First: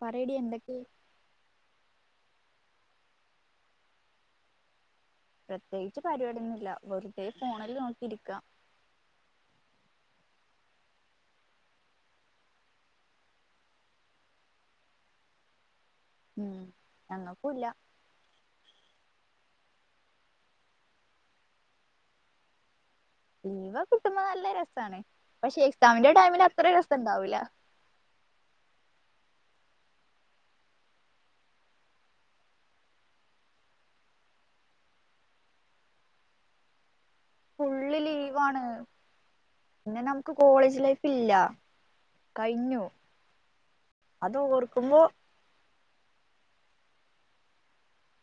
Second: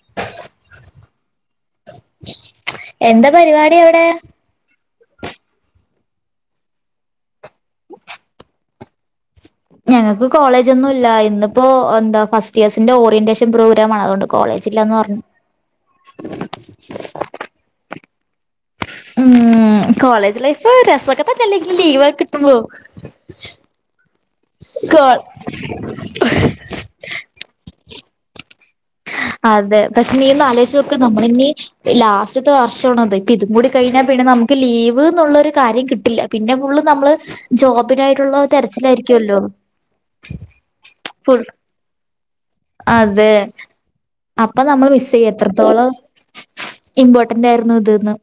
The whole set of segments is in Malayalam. പറയടി എന്തൊക്കെയ എന്താ പരിപാടി അവിടെ? പ്രത്യേകിച്ച് പരിപാടിയൊന്നും ഇല്ല വെറുതെ ഫോണില് നോക്കിരിക്കാം ഞങ്ങക്ക് കോളേജൊന്നും ഇല്ല ഇന്നിപ്പോ എന്താ ഫസ്റ്റ് ഇയേഴ്സിന്റെ ഓറിയന്റേഷൻ പ്രോഗ്രാം ആണ് അതുകൊണ്ട് കോളേ ജില്ലാന്നു പറഞ്ഞു. ഉം അന്നപ്പൂല്ല ഉ കോളേജ് ലൈഫ് രസക്കത്തൊക്കെല്ലെങ്കിലും ലീവ കിട്ടുമ്പോ ലീവ് ഒക്കെ കിട്ടുമ്പോ നല്ല രസമാണ് കോ പക്ഷെ എക്സാമിന്റെ ടൈമിൽ അത്ര രസംണ്ടാവൂല അതെ പക്ഷെ നീ ഒന്ന് ആലോചച്ച് നോക്കക്ക് നമ്മളിനി ലാസ്റ്റത്തെ വർഷമാണ അത് ഇപ്പ ഇതും കൂടി കഴിഞ്ഞാ പി നമുക്ക് ലീവ് എന്നുള്ളൊരു കാര്യം കിട്ടില്ല പിന്നെ ഫുൾ നമ്മള് ഫു ള്ള് ജോബിനായിട്ടുള്ള ലീവാണ് തെരച്ചിലായിരിക്കുവല്ലോ പിന്നെ നമുക്ക് കോളേജ് ലൈഫ് ഇല്ല ഫുൾ കഴിഞ്ഞു അതെ അത് അപ്പൊ നമ്മൾ ഓർക്കുമ്പോ മിസ് ചെയ്യ എത്രത്തോളം ഇമ്പോർട്ടന്റ് ആയിരുന്നു ഇതന്ന്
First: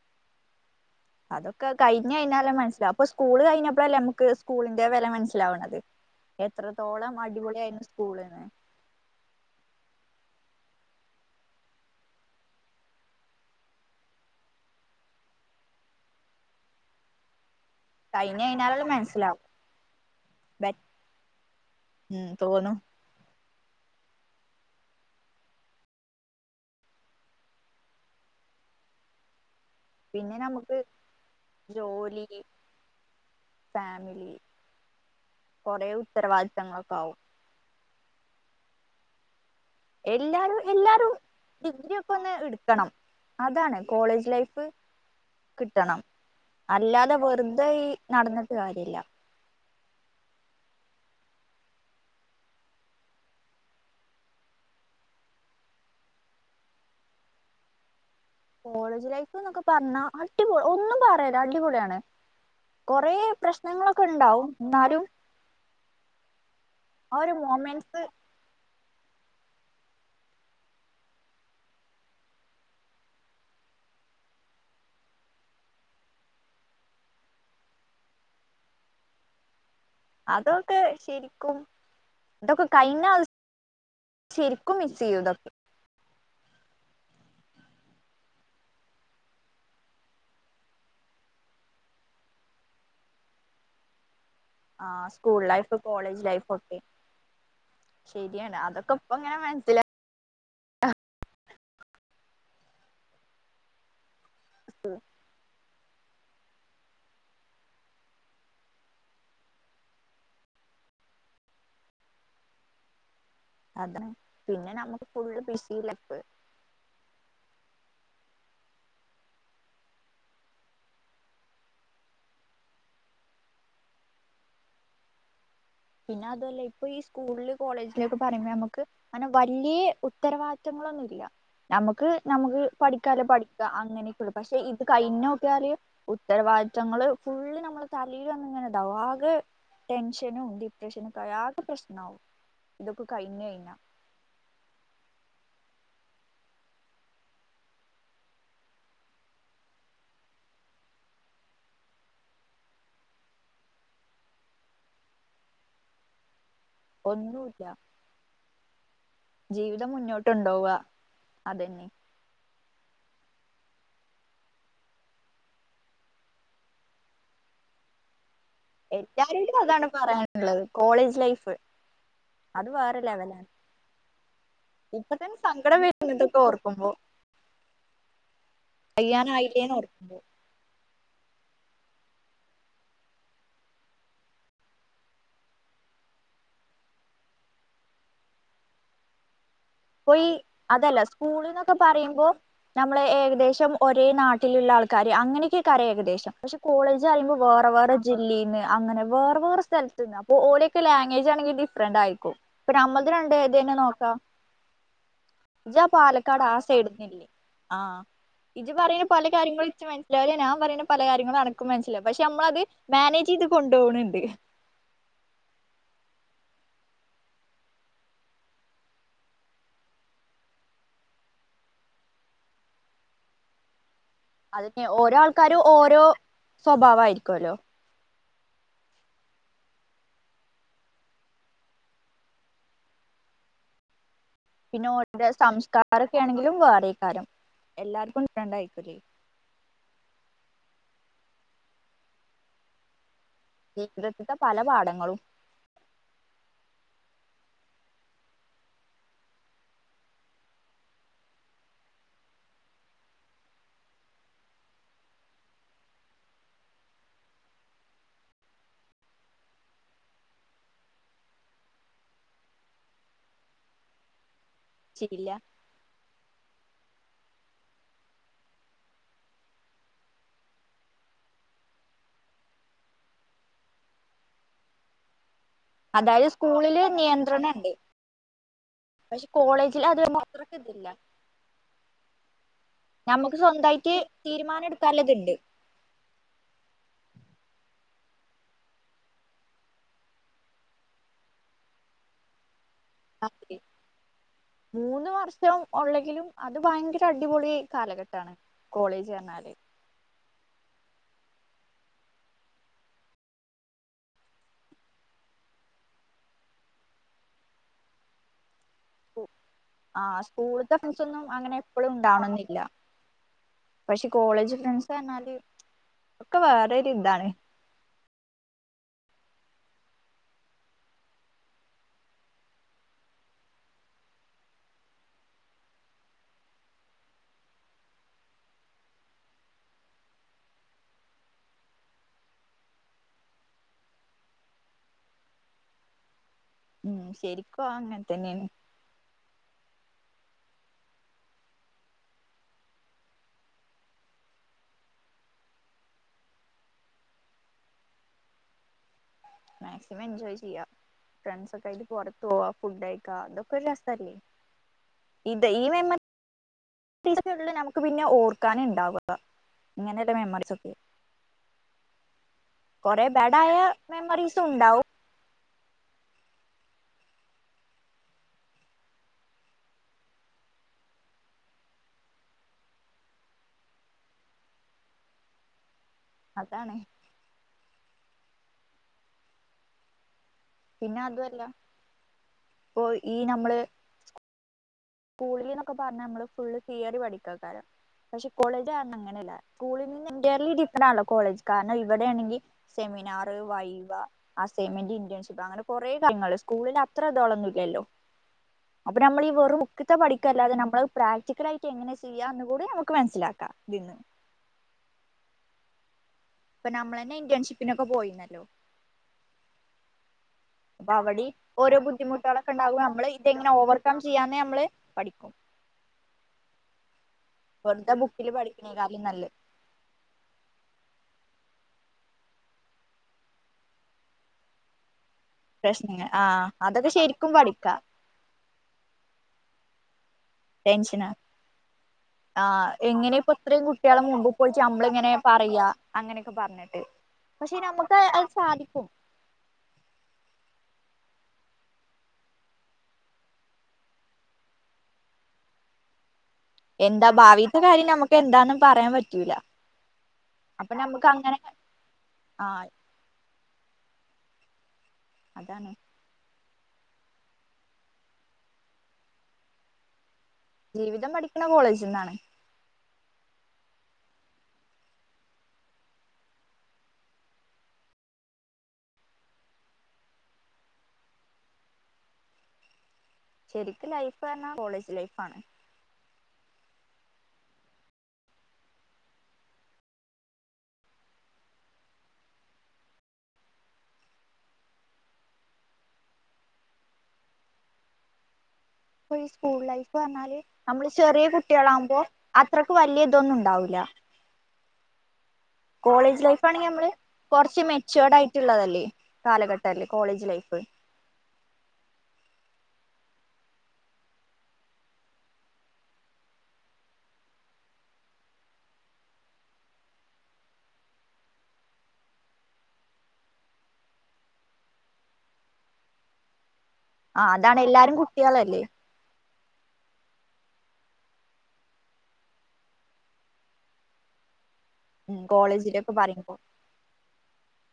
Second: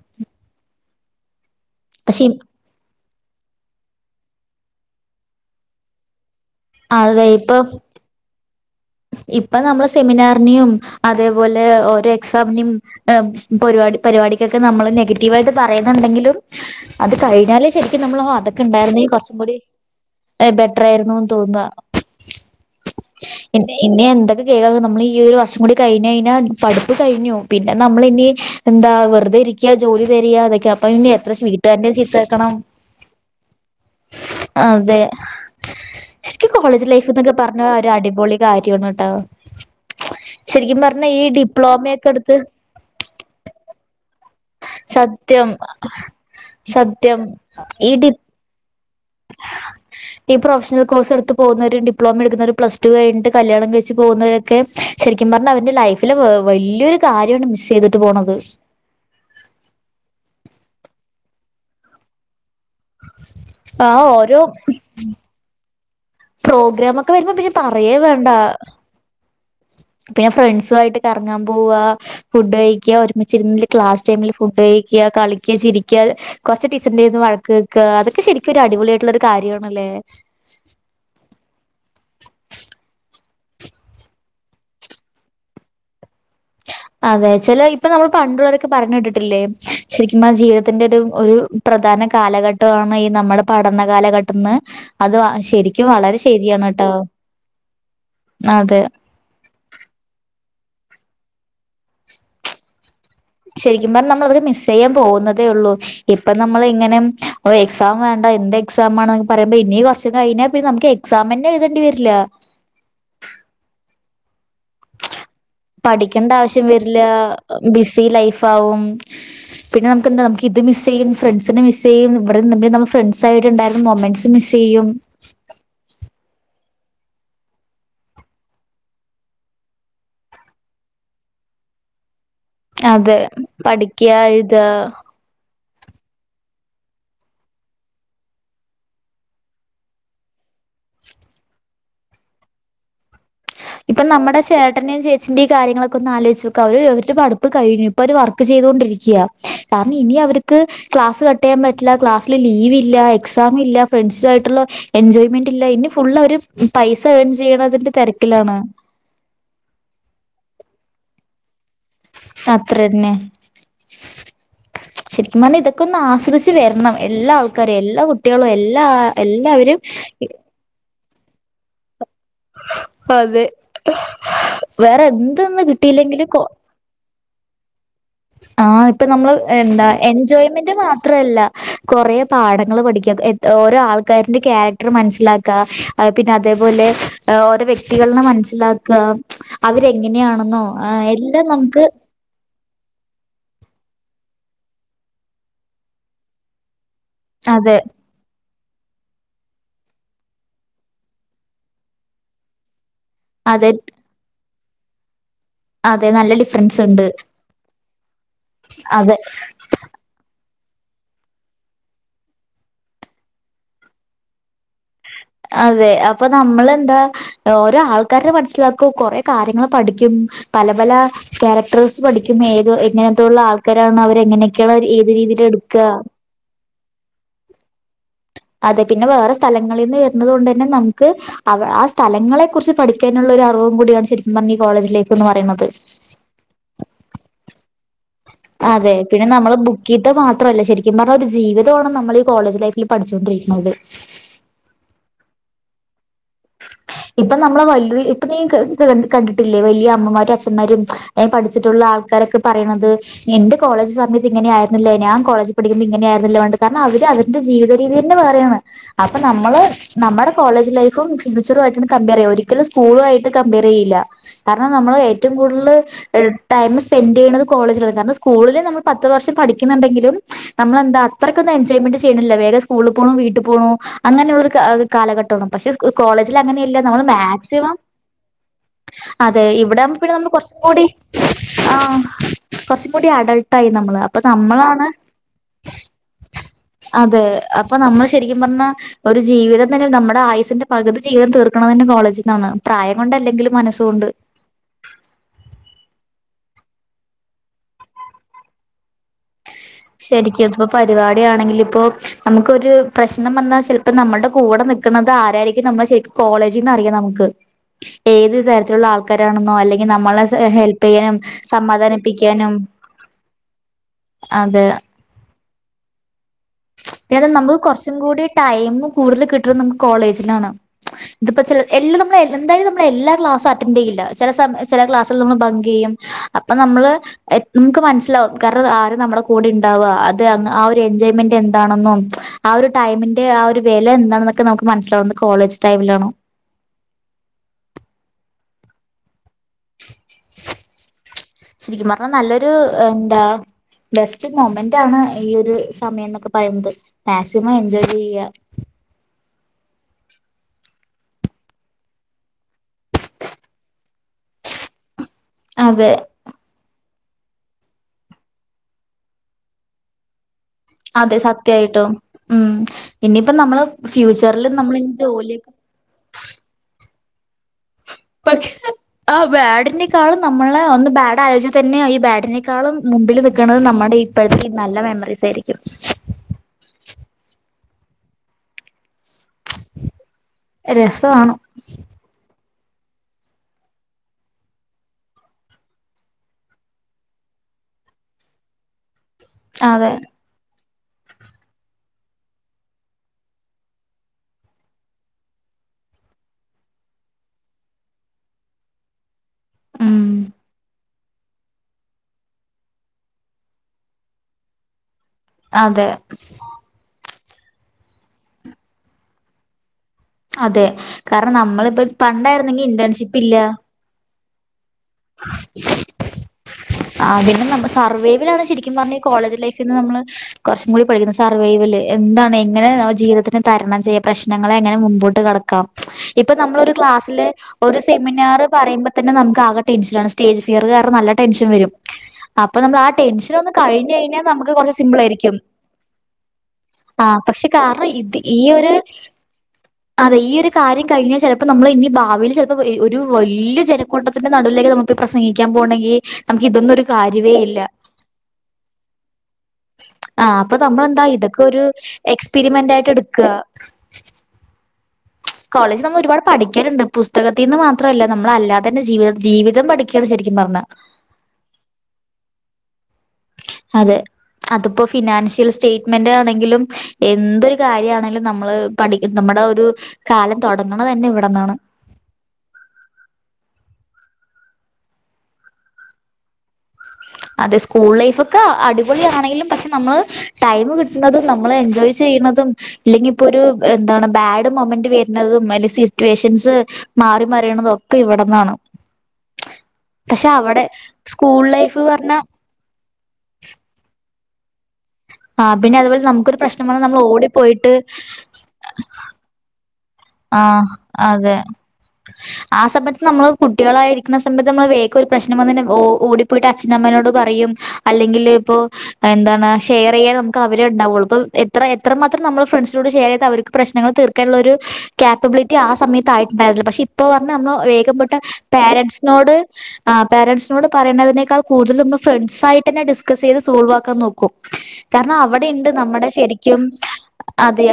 അതൊക്കെ കഴിഞ്ഞഞ് കഴിഞ്ഞാലേ മനസ്സിലാ അപ്പൊ സ്കൂള് കഴിഞ്ഞപ്പോളല്ലേ നമ്മക്ക് സ്കൂളിന്റെവിലമനസ്സിലാവണത് എത്രത്തോളംഅടിപൊളിയയിരുന്നു സ്കൂളിന്ന് ഇപ്പനമ്മള്സെമിനാറിനെയും അതേപോലെ ഓരോ എക്സാമിനുംഹ്മ്ഒര് പ പരിപാടിക്കൊക്കെനമ്മള് നെഗറ്റീവായിട്ട്പറയുന്നുണ്ടെകിലുംഅത് കഴിഞ്ഞാല് ശരിക്കും കഴിഞ്ഞ് നമ്മള്അതൊക്കെ കഴിഞ്ഞാലല്ലേ മനസ്സിലാവും ഉണ്ടായിരുന്നെകുറച്ചുംകൂടി ബെറ്ററാ യിരുന്നുന്ന്തോന്നുവാ ഓന്നം ഇനി ഇനി എന്തൊക്കെകേൾക്കും നമ്മള് ഈഒരുവർഷംകൂടി കഴിഞ്ഞ് കഴിഞ്ഞാൽപടുപ്പ്കഴിഞ്ഞുപിന്നെ നമ്മളിനി പിന്നെ എന്താവെറുതെഇരിക്കയാജോലിതെരയാതെഅതൊക്ക നമുക്ക് അപ്പൊ ഇനിഎത്രവീട്ടുകാരെ ജോലി ചീത്തകേക്കണം ഫാമിലി അതെ കൊറേ ഉത്തരവാദിത്തങ്ങളൊക്കെ ആവും ശരിക്ക്കോളേജ്ലൈഫ് എന്നൊക്കെപറഞ്ഞഒരുഅടിപ കാര്യണ്കേട്ടോ ഒക്കെ എല്ലാരുംഎല്ലാരുംഡിഗ്രിഒക്കെഒന്ന് എടുത്ത് എടുക്കണംഅതാണ്കോളേജ് ലൈഫ് സത്യം അഹ് കിട്ടണം അല്ലാതെ സത്യം വെറുതെ ഈ ഇടി നടന്നിട്ട് കാര്യല്ല [unintelligible] ഈ പ്രൊഫഷണൽ കോഴ്സ് എടുത്ത് പോകുന്നവര് ഡിപ്ലോമ എടുക്കുന്നവര്പ്ലസ്ടുകഴിഞ്ഞട്ട് കല്യാണം കഴിച്ച് പോകുന്നവരക്കെ ശരി രിക്കുംപറഞ്ഞഅവന്റെലൈഫില് വല്ല്യരുകാര്യമാണ് മിസ്സ്ചെയ്ത് കോളേജ്ലൈഫ്എന്നൊക്കെ പറഞ്ഞാഅടിപൊളിഒന്നുംപറയല്ല അടിപൊളിയാണ് കൊറെ ആ പ്രശ്നങ്ങളൊക്കെഇണ്ടാവും എന്നാലും ആ ഒരു പ്രോഗ്രാമ്ഒക്കെവരുമ്പോപിന്നെ മൊമെന്റ്സ് പറയെവേണ്ട [unintelligible] പിന്നെ ഫ്രണ്ട്സു ആയിട്ട് കറങ്ങാൻ പോവാഫുഡ്കഴിക്കുക ഒരുമിച്ചിരുന്നല്ക്ലാസ്ടൈമില്ഫുഡ് കഴിക്കുക കളിക്കുക ചരിക്കുകകൊറച്ച് ടീച്ചറിന്റെകൈയിന്ന് വഴക്ക് കേക്കുഅതോക്കെശരിക്കുംഒരു അടിപൊളിയിട്ടുള്ളഒരുകാര്യമാണ് അതൊക്കെ ശരിക്കും ഇതൊക്കെ കഴിഞ്ഞ ശരിക്കുംമിസ്സ്ചെയ്യുംഇതൊക്കെ അതെ ചില ഇപ്പൊ നമ്മൾ പണ്ടുള്ളവരൊക്കെ പറഞ്ഞു കേട്ടി ട്ടില്ലേശരിക്കുംആ ജീവിതത്തിന്റെഒരു ഒരു പ്രധാ അയിന്കാലഘട്ടമാണ് ഈ നമ്മുടെ പഠന കാലഘ ട്ടന്ന് ആ സ്കൂൾ ലൈഫ് അത്ശരിക്കുംവളരെ കോളേജ് ലൈഫ് ശരിയാണ് ഒക്കെ ട്ടോ ശരിയാണ് അതെ അതൊക്കെ ഇപ്പ ഇങ്ങനെമനസിലായി ഹ് ശരിക്കും പറഞ്ഞനമ്മള്അവരെ മിസ്സ്ചെയ്യാൻപോകുന്നതേള്ളൂ ഇപ്പംനമ്മള് ഇങ്ങനെഎക്സാം വേണ്ട എന്ത് എക്സാം ആണ് പറയ്പ്പോഇനികൊറച്ച്കഴിഞ്ഞാൽ പിന്ന സാമന്നെ എഴുതേണ്ടി വരില്ല അതാ പഠിക്കേണ്ടആവിശ്യംവരില്ലബിസി ലൈഫ് ആാവും പിന്നെനമുക്ക്ന്താനമക്ക് ഇത് മിസ്സ്‌ ചെയ്യുംഫ്രണ്ട്സിനെമിസ്സ്ചെയ്യും ഇവിടെഫ്രണ്ട്സയിട്ട് ഇണ്ടായിരുന്ന മൊമന്റ്സ് മിസ്സ് ചെയ്യും പിന്നെ അതുല്ല ഇ ഇപ്പൊ ഈ സ്കൂളില് കോളേജില് എന്നൊക്കെ പറയുമ്പോ ഞമ്മക്ക് അങ്ങനെ വലിയ ഉത്തരവാദിത്യങ്ങളൊന്നും ഇല്ല്യ ഞമക്ക് ഞമക്ക് അതെ പഠിക്കാലേ പഠിക്ക അങ്ങനെയൊക്കെയള്ളു പക്ഷെ എഴുതാ ഇത് കഴിഞ്ഞോക്കിയാല് ഉത്തരവാദിത്തങ്ങള്ഫുള്ള് ഞമ്മള് തലേൽവന്ന് ഇങ്ങനൊഇണ്ടാവും ആകെടെൻഷനും ഇണ്ട് ടെൻഷനോക്കെആയാആകെ പ്രശ്നആവുംഇതൊക്കെ ഇപ്പം നമ്മുടെ ചേട്ടന്റെയും ചേച്ചിന്റെയും കാര്യങ്ങളൊ ക്കൊന്നാലോചിച്ച് നോക്ക് അവര് അവരുടെ പഠിപ്പ് കഴിഞ്ഞ്ഇപ്പൊ അവര് വർക്ക്ചെയ്തോണ്ട് രിക്കയാകാരണംഇനി അവർക്ക് ക്ലാസ്സ് കട്ട്ചെയ്യാൻ പറ്റില്ല ക്ലാസ്സില് ലീവ് ഇല്ല എക്സാംഇല്ല ഫ്രണ്ട്സ് ആയിട്ടുള്ള എൻജോയ്മെന്റ് ഇല്ല ഇനി ഫുള്ള് അവര് പൈസ ഏൺ ഒന്നുമില്ല ചെയ്യണതിന്റെ തെര ജീവിതം മുന്നോട്ട്ണ്ടോവാ അതെന്നെ അത്രന്നെ ശരിക്കും പറഞ്ഞാ ഇതൊക്കെ ഒന്ന് ആസ്വദിച്ച് വരണം എല്ലാ ആൾക്കാരും എല്ലാ കുട്ടി കുട്ടികളും എല്ലാ എല്ലാരോടും എല്ലാവരും അതാണ് ഇ പറയാനുള്ളത് കോളേജ് ലൈഫ് അത് വേറെ ലെവലാ അതെ വേറെ ഇപ്പ തന്നെ എന്തൊന്ന് സങ്കടം വരണണ്ട് കിട്ടിയില്ലെങ്കിലും ഇതോർക്കുമ്പോ ആ ഇപ്പൊ നമ്മള് കഴിയാനായില്ലേന്ന് എന്താ ഓർക്കുമ്പോ എൻജോയ്മെന്റ് മാത്രല്ല കുറെേ പാഠങ്ങൾ പഠിക്കുക ഓരോ ആൾക്കാന്റെ ക്യാരക്ടർ മനസ്സിലാക്കുക പിന്നെ അതേപോലെ ഓരോ വ്യക്തികളെ മനസ്സിലാക ഇപ്പൊ ഈ അവര്ങ്ങനെയാണെന്നോ ആ അതല്ല എല്ലാം സ്കൂള്ന്നൊക്കെ നമുക്ക് പറയുമ്പോ നമ്മള് ഏകദേശം ഒരേ നാട്ടിലുള്ള ആൾക്കാര് അങ്ങനൊക്കൊക്കെ അറിയും ഏകദേശം പക്ഷെ കേളോജ് ഇതാകുമ്പോ വേറെ അതെ വേറെ ജില്ലേന്ന് അങ്ങനെ വേറെ വേറെ സ്ഥലത്ത് നിന്ന് അപ്പോ ഓരയൊക്കെ ലാംഗ്വേജ് ആണങ്കിൽ ഡിഫറന്റ് ആയിരിക്കും ഇപ്പം നമ്മ രണ്ട് ഇത്‌ അതെ തന്നെ നോക്കാം ഇജാ അതെ നല്ല പാലക്കാട് ആ ഡിഫറൻസ് സൈഡിൽ ഉണ്ട് നിന്ന് ആ ഇജി പറയുന്ന അതെ പല കാര്യങ്ങളും ഇച്ച് മനസ്സിലാവല്ലേ നാ പറയുന്ന പല കാര്യങ്ങളും അനക്കും മനസ്സിലായി പക്ഷെ നമ്മളത് മാനേജ് ചെയ്ത് കൊണ്ടു പോണുണ്ട് [unintelligible] അതെ അപ്പൊ നമ്മൾ എന്താ ഓരോ ആൾക്കാരെ മനസ്സിലാക്കും കൊറെ കാര്യങ്ങൾ പഠിക്കും പല പല ക്യാരക്ടേഴസ് പഠിക്കും ഏത് എങ്ങനത്തുള്ള ആൾക്കാരാണ അവർ എങ്ങനെയൊക്കെയുള്ള അതന്നെ ഏത് ഓരോ രീതിയിൽ ആൾക്കാരും എടുക്കുക ഓരോ സ്വഭാവായിരിക്കുവല്ലോ അതെ പിന്നെ വേറെ സ് സ്ഥലങ്ങളിൽ നിന്ന് വരുന്നത് കൊണ്ട് തന്നെ നമുക്ക് ആ സ്ഥലങ്ങളെ കുറിച്ച് പഠിക്കാനുള്ള ഒരു അറിവും കൂടിയാണ് ശരിക്ക പിന്നെ ഓടെ സംസ്കാരൊക്കെ ആണെങ്കിലും വേറെയ്ക്കാരം എല്ലാർക്കും അതെ ഉണ്ടായിരിക്കൂല്ലേ പിന്നെ നമ്മള് ബുക്കീത്ത് മാത്രമല്ല ശരിക്കും ഈ പറഞ്ഞ ഒരു ജീവിതമാണ്ണ് നമ്മൾ കോളജ് ലൈഫിൽ പഠിച്ചു കൊണ്ടിരിക്കുന്നത് ജീവിതത്തിന്റെ പല പാഠങ്ങളും ഇപ്പൊ നമ്മളെ വല്യ ഇപ്പൊ നീ കണ്ടിട്ടില്ലേ വലിയ അമ്മമാരും അച്ഛന്മാരും പഠിച്ചിട്ടുള്ള ആൾ ആൾക്കാരൊക്കെ പറയണത് എന്റെ കോളേജ് സമയത്ത് ഇങ്ങനെയായിരുന്നില്ല ഞാ കോളേജ് പഠിക്കുമ്പോ ഇങ്ങനെയായിരുന്നില്ല കാരണം അവര് അവ ജീവിതരീതിയെന്ന് അപ്പോ നമ്മള് നമ്മുടെ കോളജ് ലൈഫ് ഇപ്പം ഫ്യൂച്ചറുമായിട്ടാണ് കമ്പയർ ചെയ്യുക ഒരിക്കലും സ്കൂളുമായിട്ട് കമ്പയർ ചെയ്യില്ല കാരണം നമ്മൾ ശരില്ല ഏറ്റവും കൂടുതൽ ടൈം സ്പെൻഡ് ചെയ്യുന്നത് കോളേജുകളാണ് കാരണം സ്കൂളിൽ നമ്മൾ പത്ത് വർഷം പഠിക്കുന്നുണ്ടെങ്കിലും നമ്മളെന്താ അത്രക്ക എൻജോയ്മെന്റ് ചെയ്യണില്ല വേഗം സ്കൂളിൽ പോകണം വീട്ടിൽ പോകണം അങ്ങനെയുള്ളൊ കാലഘട്ടമാണ് പക്ഷെ അതായത് കോളേജിൽ അങ്ങനെയല്ല സ്കൂളില് നമ്മള് നിയന്ത്രണം ഉണ്ട് മാക്സിമം പക്ഷെ അതെ കോളേജിൽ ഇവിടാകുമ്പം അത് പിന്നെ നമ്മക്ക് അത്രക്ക് കുറച്ചും കൂടി ഇതില്ല ആ കുറച്ചും കൂടി നമുക്ക് അഡൾട്ടായി സ്വന്തമായിട്ട് നമ്മള് അപ്പൊ തീരുമാനം നമ്മളാണ് എടുക്കാനുള്ളതുണ്ട് അതെ അപ്പൊ നമ്മള് ശരിക്കും പറഞ്ഞ ഒരു ജീവിതം തന്നെ നമ്മുടെ ആയുസിന്റെ പകുതി ജീവൻ തീർക്കണതിന്റെ കോളേജിൽ നിന്നാണ് അ മൂന്ന് വർഷം ഉള്ളെങ്കിലും അത് ഭയങ്കര അടിപൊളി കാലഘട്ടാണ് കോളേജ് പറഞ്ഞാല് ശരിക്കും ഇപ്പോ പരിപാടിയാണെങ്കിൽ ഇപ്പോ നമുക്കൊരു പ്രശ്നം വന്നാൽ ചിലപ്പോ നമ്മുടെ കൂടെ നിക്കണത് ആരായിരിക്കും നമ്മളെ ശരിക്കും കോളേജിൽ നിന്ന് അറിയാം നമുക്ക് ഏത് തരം ത്തിലുള്ള ആൾക്കാരാണെന്നോ അല്ലെങ്കിൽ ആ നമ്മളെ സ്കൂളത്തെ ഹെൽപ് ഫ്രണ്ട്സ് ചെയ്യാനും ഒന്നും അങ്ങനെ എപ്പോഴും സമാധാനിപ്പിക്കാനും ഉണ്ടാവണമെന്നില്ല പക്ഷെ കോളേജ് അതെ ഫ്രണ്ട്സ് പറഞ്ഞാല് ഒക്കെ വേറൊരു പിന്നെ ഇതാണ് നമുക്ക് കുറച്ചും കൂടി ടൈം കൂടുതൽ കിട്ടണത് നമുക്ക് കോളേജിലാണ് ഇതിപ്പോ എ നമ്മ എന്താലും നമ്മള് എല്ലാ ക്ലാസ്റ്റും അറ്റൻഡറ് ചെയ്യില്ല ചില സ ചില ക്ലാസ്സൽ നമ്മൾ ഭങ്ക് ചെയ്യും അപ്പ നമ്മള് നമുക്ക് മനസിലാവും കാരണം ആരാ നമ്മുടെ കൂടെ ഉണ്ടാവുക അത് ആ ഒരു എൻജോയ്മെന്റ് എന്താണന്നും ആ ഒരു ടൈമിന്റെ ആ ഒരു വില എന്താന്നൊക്കെ നമുക്ക് മനസ്സിലാവുന്നത് കോളേജ് ടൈമിലാണോ ഉം ശരിക്കും അങ്ങനെ തന്നെണ് ശരിക്കും പറഞ്ഞാൽ നല്ലൊരു എന്താ ബെസ്റ്റ് മൊമെന്റ് ആണ് ഈ ഒരു സമയം എന്നൊക്കെ പറയുന്നത് മാക്സിമം എൻജോയ് ചെയ്യുക [unintelligible] മാക്സിമം എൻജോയ് ചെയ്യാ ഫ്രണ്ട്സ് ഒക്കെയായി പുറത്തു പോകുക ഫുഡ് കഴിക്കുക ഇതൊക്കെ ഒരു രസല്ലേ ഇത് ഈ അതെ [unintelligible] ഇതൊക്കെ നമുക്ക് പിന്നെ ഓർക്കാനേ ഉണ്ടാവുക ഇങ്ങനെയുള്ള മെമ്മറീസ് ഒക്കെ അതെ സത്യായിട്ടും. ഉം കൊറെ ഇനിയിപ്പ ബാഡായ നമ്മള് മെമ്മറീസും ഫ്യൂച്ചറല് നമ്മളി ഉണ്ടാവും ജോലി - - പക്ഷെ ആ ബാഡിനേക്കാളും നമ്മളെ ഒന്ന് ബാഡ് ആയോജ തന്നെയ ഈ ബാഡിനേക്കാളും മുമ്പില് നിൽക്കണത് നമ്മളെ ഇപ്പോഴത്തെക്കും നല്ല മെമ്മറീസ് ആയിരിക്കും. അതാണ് പിന്നെ രസവാണ്. അതുമല്ല ഇപ്പൊ ഈ നമ്മള്. സ്കൂളില് നൊക്കെ പറഞ്ഞ നമ്മള് ഫുള് തിയറി പഠിക്കാക്കാരം പക്ഷെ കോളേജ് അർഞ്ഞാങ്ങനെ സ്കൂളിൽ അതെ [unintelligible] ഡി. കോളജ് കാരണം ഇവിടെണെങ്കിൽ സെമിനാർ വൈവ അസൈമെന്റ് ഇന്റേഷിപ്പ് അങ്ങനെ കൊറേ കാര്യങ്ങള് സ്കൂളിന് അത്ര ഇതൊളോന്നും ഇല്ലല്ലോ അപ്പ നമ്മള് ഉം പഠിക്ക അല്ലാതെ നമ്മള് പ്രാക്ടിക്കൽ ആയിട്ട് എങ്ങനെ ചെയ്യാംന്ന് കൂടി നമുക്ക് മനസ്സിലാക്കാം ഇതിന്ന്. അതെ. ഇപ്പൊ നമ്മളെന്നെ ഇന്റേൺഷിപ്പിനൊക്കെ പോയിന്നല്ലോ? അതെ അപ്പൊ അവിടെ കാരണം ഓരോ നമ്മളിപ്പ ബുദ്ധിമുട്ടോളൊക്കെ പണ്ടായിരുന്നെങ്കി ഉണ്ടാവു ഇന്റേൺഷിപ്പ് ഇല്ല നമ്മളിതങ്ങനെ ഓവർ ക്കം ചെയ്യാന്ന്നമ്മള് പഠിക്കും. ആ പിന്നെ നമ്മ വെറുതെ ബുക്കില് സർവേവിലാണ് ശരിക്കും പറഞ്ഞാ ഈ പഠിക്കണേക്കാളും നല്ലത് കോളേജ് ലൈഫിൽ നിന്ന് നമ്മള് കുറച്ചും കൂടി പരി സർവൈവല് എന്താണ് എങ്ങനെ ജീവിതത്തിന് തരണം ചെയ്യ പ്രശ്നങ്ങളെ എങ്ങനെ മുമപോട്ട് കടക്കാം പ്രശ്നങ്ങൾ ഇപ്പൊ ആഹ് നമ്മള് ഒരു അതൊക്കെ ക്ലാസില് ശരിക്കും പഠിക്കാ സെമിനാറ് പറയ്ബ തന്നെ നമക്ക് ആകെ ടെൻ ടെൻഷനാണ് സ്റ്റേജ് ഫിയർ കാരണം ടെൻഷന് നല്ല ടെഷൻ വരും. അപ്പൊ ആഹ് നമ്മൾ ആ എങ്ങനെ ഇപ്പോ ടെൻഷൻ ഒന്ന് ഇത്രയും കഴിഞ് കുട്ടികളെ കഴിഞ്ഞാ മുമ്പ് നമുക്ക് പോയിട്ട് കൊറച് സിംപിൾ നമ്മളിങ്ങനെ ആയിരിക്കും. പറയാ അങ്ങനെയൊക്കെ പറഞ്ഞിട്ട് ആ പക്ഷെ കാറ നമുക്ക് ഇത് അത് ഈ ഒരു സാധിക്കും അതെ ഈ ഒരു കാര്യം കഴിഞ്ഞാൽ ചിലപ്പോൾ നമ്മൾ ഇനി ഭാവിയിൽ ചിലപ്പോൾ ഒരു വല്യ ജനക്കൂട്ടത്തിൻ്റെ നടുലേക്ക് നമൾപ്പോ പ്രസംഗിക്കാം പോൺണ്ടങ്കി. എന്താ ഭാവിത്തെ കാര്യം നമുക്ക് എന്താന്നും പറയാൻ പറ്റൂല. ആ അപ്പൊ നമ്മൾന്താ നമുക്ക് അങ്ങനെ ഇതൊക്കെ ഒരു ആഹ് എക്സ്പെരിമെന്റ് ആയിട്ട് എടുക്കുക. അതാണ് കോളേജ് നമ്മൾ ഒരുപാട് പഠിക്കലുണ്ട് പുസ്തകത്തീന്ന് മാത്രമല്ല നമ്മള അല്ലാതെ തന്നെ ജീവിത ജീവിതം പഠിക്കയാണ് ശരിക് ജീവിതം പഠിക്ണ കോളേജിന്നാണ്. അതെ. അതിപ്പോ ഫിനാൻഷ്യൽ സ്റ്റേറ്റ്മെന്റ് ആണെങ്കിലും എന്തരു കാര്യ ആണെങ്കിലും നമ്മള് പഠി നമ്മൾ മ്മളെ ഒരു കാലം തൊടങ്ങ്ണ തന്നെ ഇവിടന്നാണ്. ശരിക്ക് ലൈഫ് പറഞ്ഞാ കോളേജ് ലൈഫ് ആണ്. അതെ സ്കൂൾ ലൈഫ് ഒക്കെ അടിപൊളിയാണെങ്കിലും പക്ഷെ നമ്മള് ടൈം കിട്ടുന്നതും നമ്മൾ എൻജോയ് ചെയന്നതും ഇല്ലെങ്കി ഇപ്പൊര് എന്താണ് ബാട് മൊമെന്റ് വരുന്നതും അല്ല സിറ്റ്വേഷൻസ് മാറി മറിയണതൊക്കെ ഇവിടന്നാണ്. ഇപ്പൊ ഈ സ്കൂൾ ലൈഫ് പക്ഷെ പറഞ്ഞാല് അവടെ നമ്മള് ചെറിയ സ്കൂൾ കുട്ട്യാള ലൈഫ് ആമ്പോ പറഞ്ഞാ അത്രയ്ക്ക് വല്യ ഇതൊന്നും ഉണ്ടാവൂല്ല ആഹ് പിന്നെ അതുപോലെ കോളേജ് നമുക്കൊരു ലൈഫ് പ്രശ്നം ആണെങ്കിൽ വന്നാ നമ്മള് നമ്മൾ കുറച്ച് ഓടിപ്പോയിട്ട് മെച്യുവർഡ് ആയിട്ടുള്ളതല്ലേ കാലഘട്ടം. ആഹ അതെ ആ സമയത്ത്. നമ്മള് കുട്ട്യാളായിരിക്ണ സമയത്ത് നമ്മള് വേകം ഒരു പ്രശ്നം വന്നാ ഓടി പോയിട്ട്ച്ഛമ്മനോട് പറയും അല് അല്ലെ ങ്കില് ഇപ്പോ എന്താണ് ഷെയർ ചെയ്യാ നമുക്ക് അവരേ ഉണ്ടാവുള്ളൂ ഇപ്പോ എത്ര ന മാത്രം ഫ്രൻസിനോട് ത് അവർക്ക് പ്രശ്നങ്ങൾ തീർക്കാനുള്ളരു ക്യാപ്പബിലിറ്റി ആ സമയത്തായിട്ടുണ്ടായിരുന്നില്ല പക്ഷെ ആ ഇപ്പോപറഞ്ഞ നമ്മൾ അതാണ് എല്ലാരും വേഗംപോയിട്ട കുട്ടികളല്ലേ പേരൻറ്സിനോട് ആ പാരൻറ്സിനോട് പറയുന്നതിനേക്കാൾ കൂടുതൽ നമ്മള് ഫ്രണ്ട്സ് ആയിട്ട തന്നെ ഡിസ്കസ് ചെയ്ത് സോൾവ് ആക്കാൻ നോക്കും. കാരണം ഉം അവിടെണ്ട് കോളേജിലൊക്കെ നമ്മുടെ പറയുമ്പോ ശരിക്കും. അതെ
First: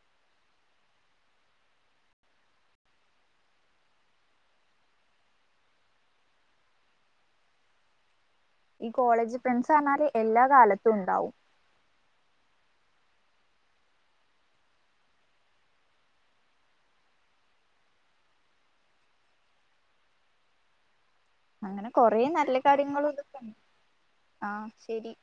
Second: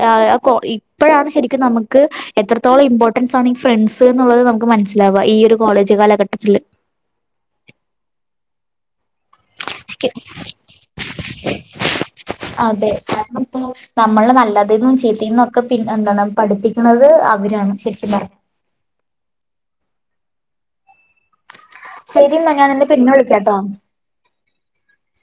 ഇപ്പഴാണ് ശരിക്കും നമമ. ക്ക് എത്രത്തോളം ഇമ്പോർട്ടൻസ് ആണ് ഈ ഫ്രണ്ട്സ് എന്നുള്ളത് നമുക്ക് മനസ്സിലാവാ ഈ ഒരു കോളേജ് കാലഘട്ടത്തില്. ഈ കോളേജ് ഫ്രണ്ട്സ് അർഞ്ഞാല് എല്ലാ കാലത്തും ഉണ്ടാവും. അതെ കാരണം ഇപ്പോ നമ്മളിലെ നല്ലതിൽന്നും ചീത്തീന്നും ഒക്കെ പിൻ എന്താണ് പഠിപ്പിക്ക്‌ണത് അവരാണ് ശരിക്കും പറഞാ അങ്ങനെ കൊറേ ശരി എന്നാ നല്ല ഞാൻ നിന്നെ പിന്നെ കാര്യങ്ങളുംതൊക്കെണ്ട്. വിളിക്കാട്ടോ ആഹ് ശരി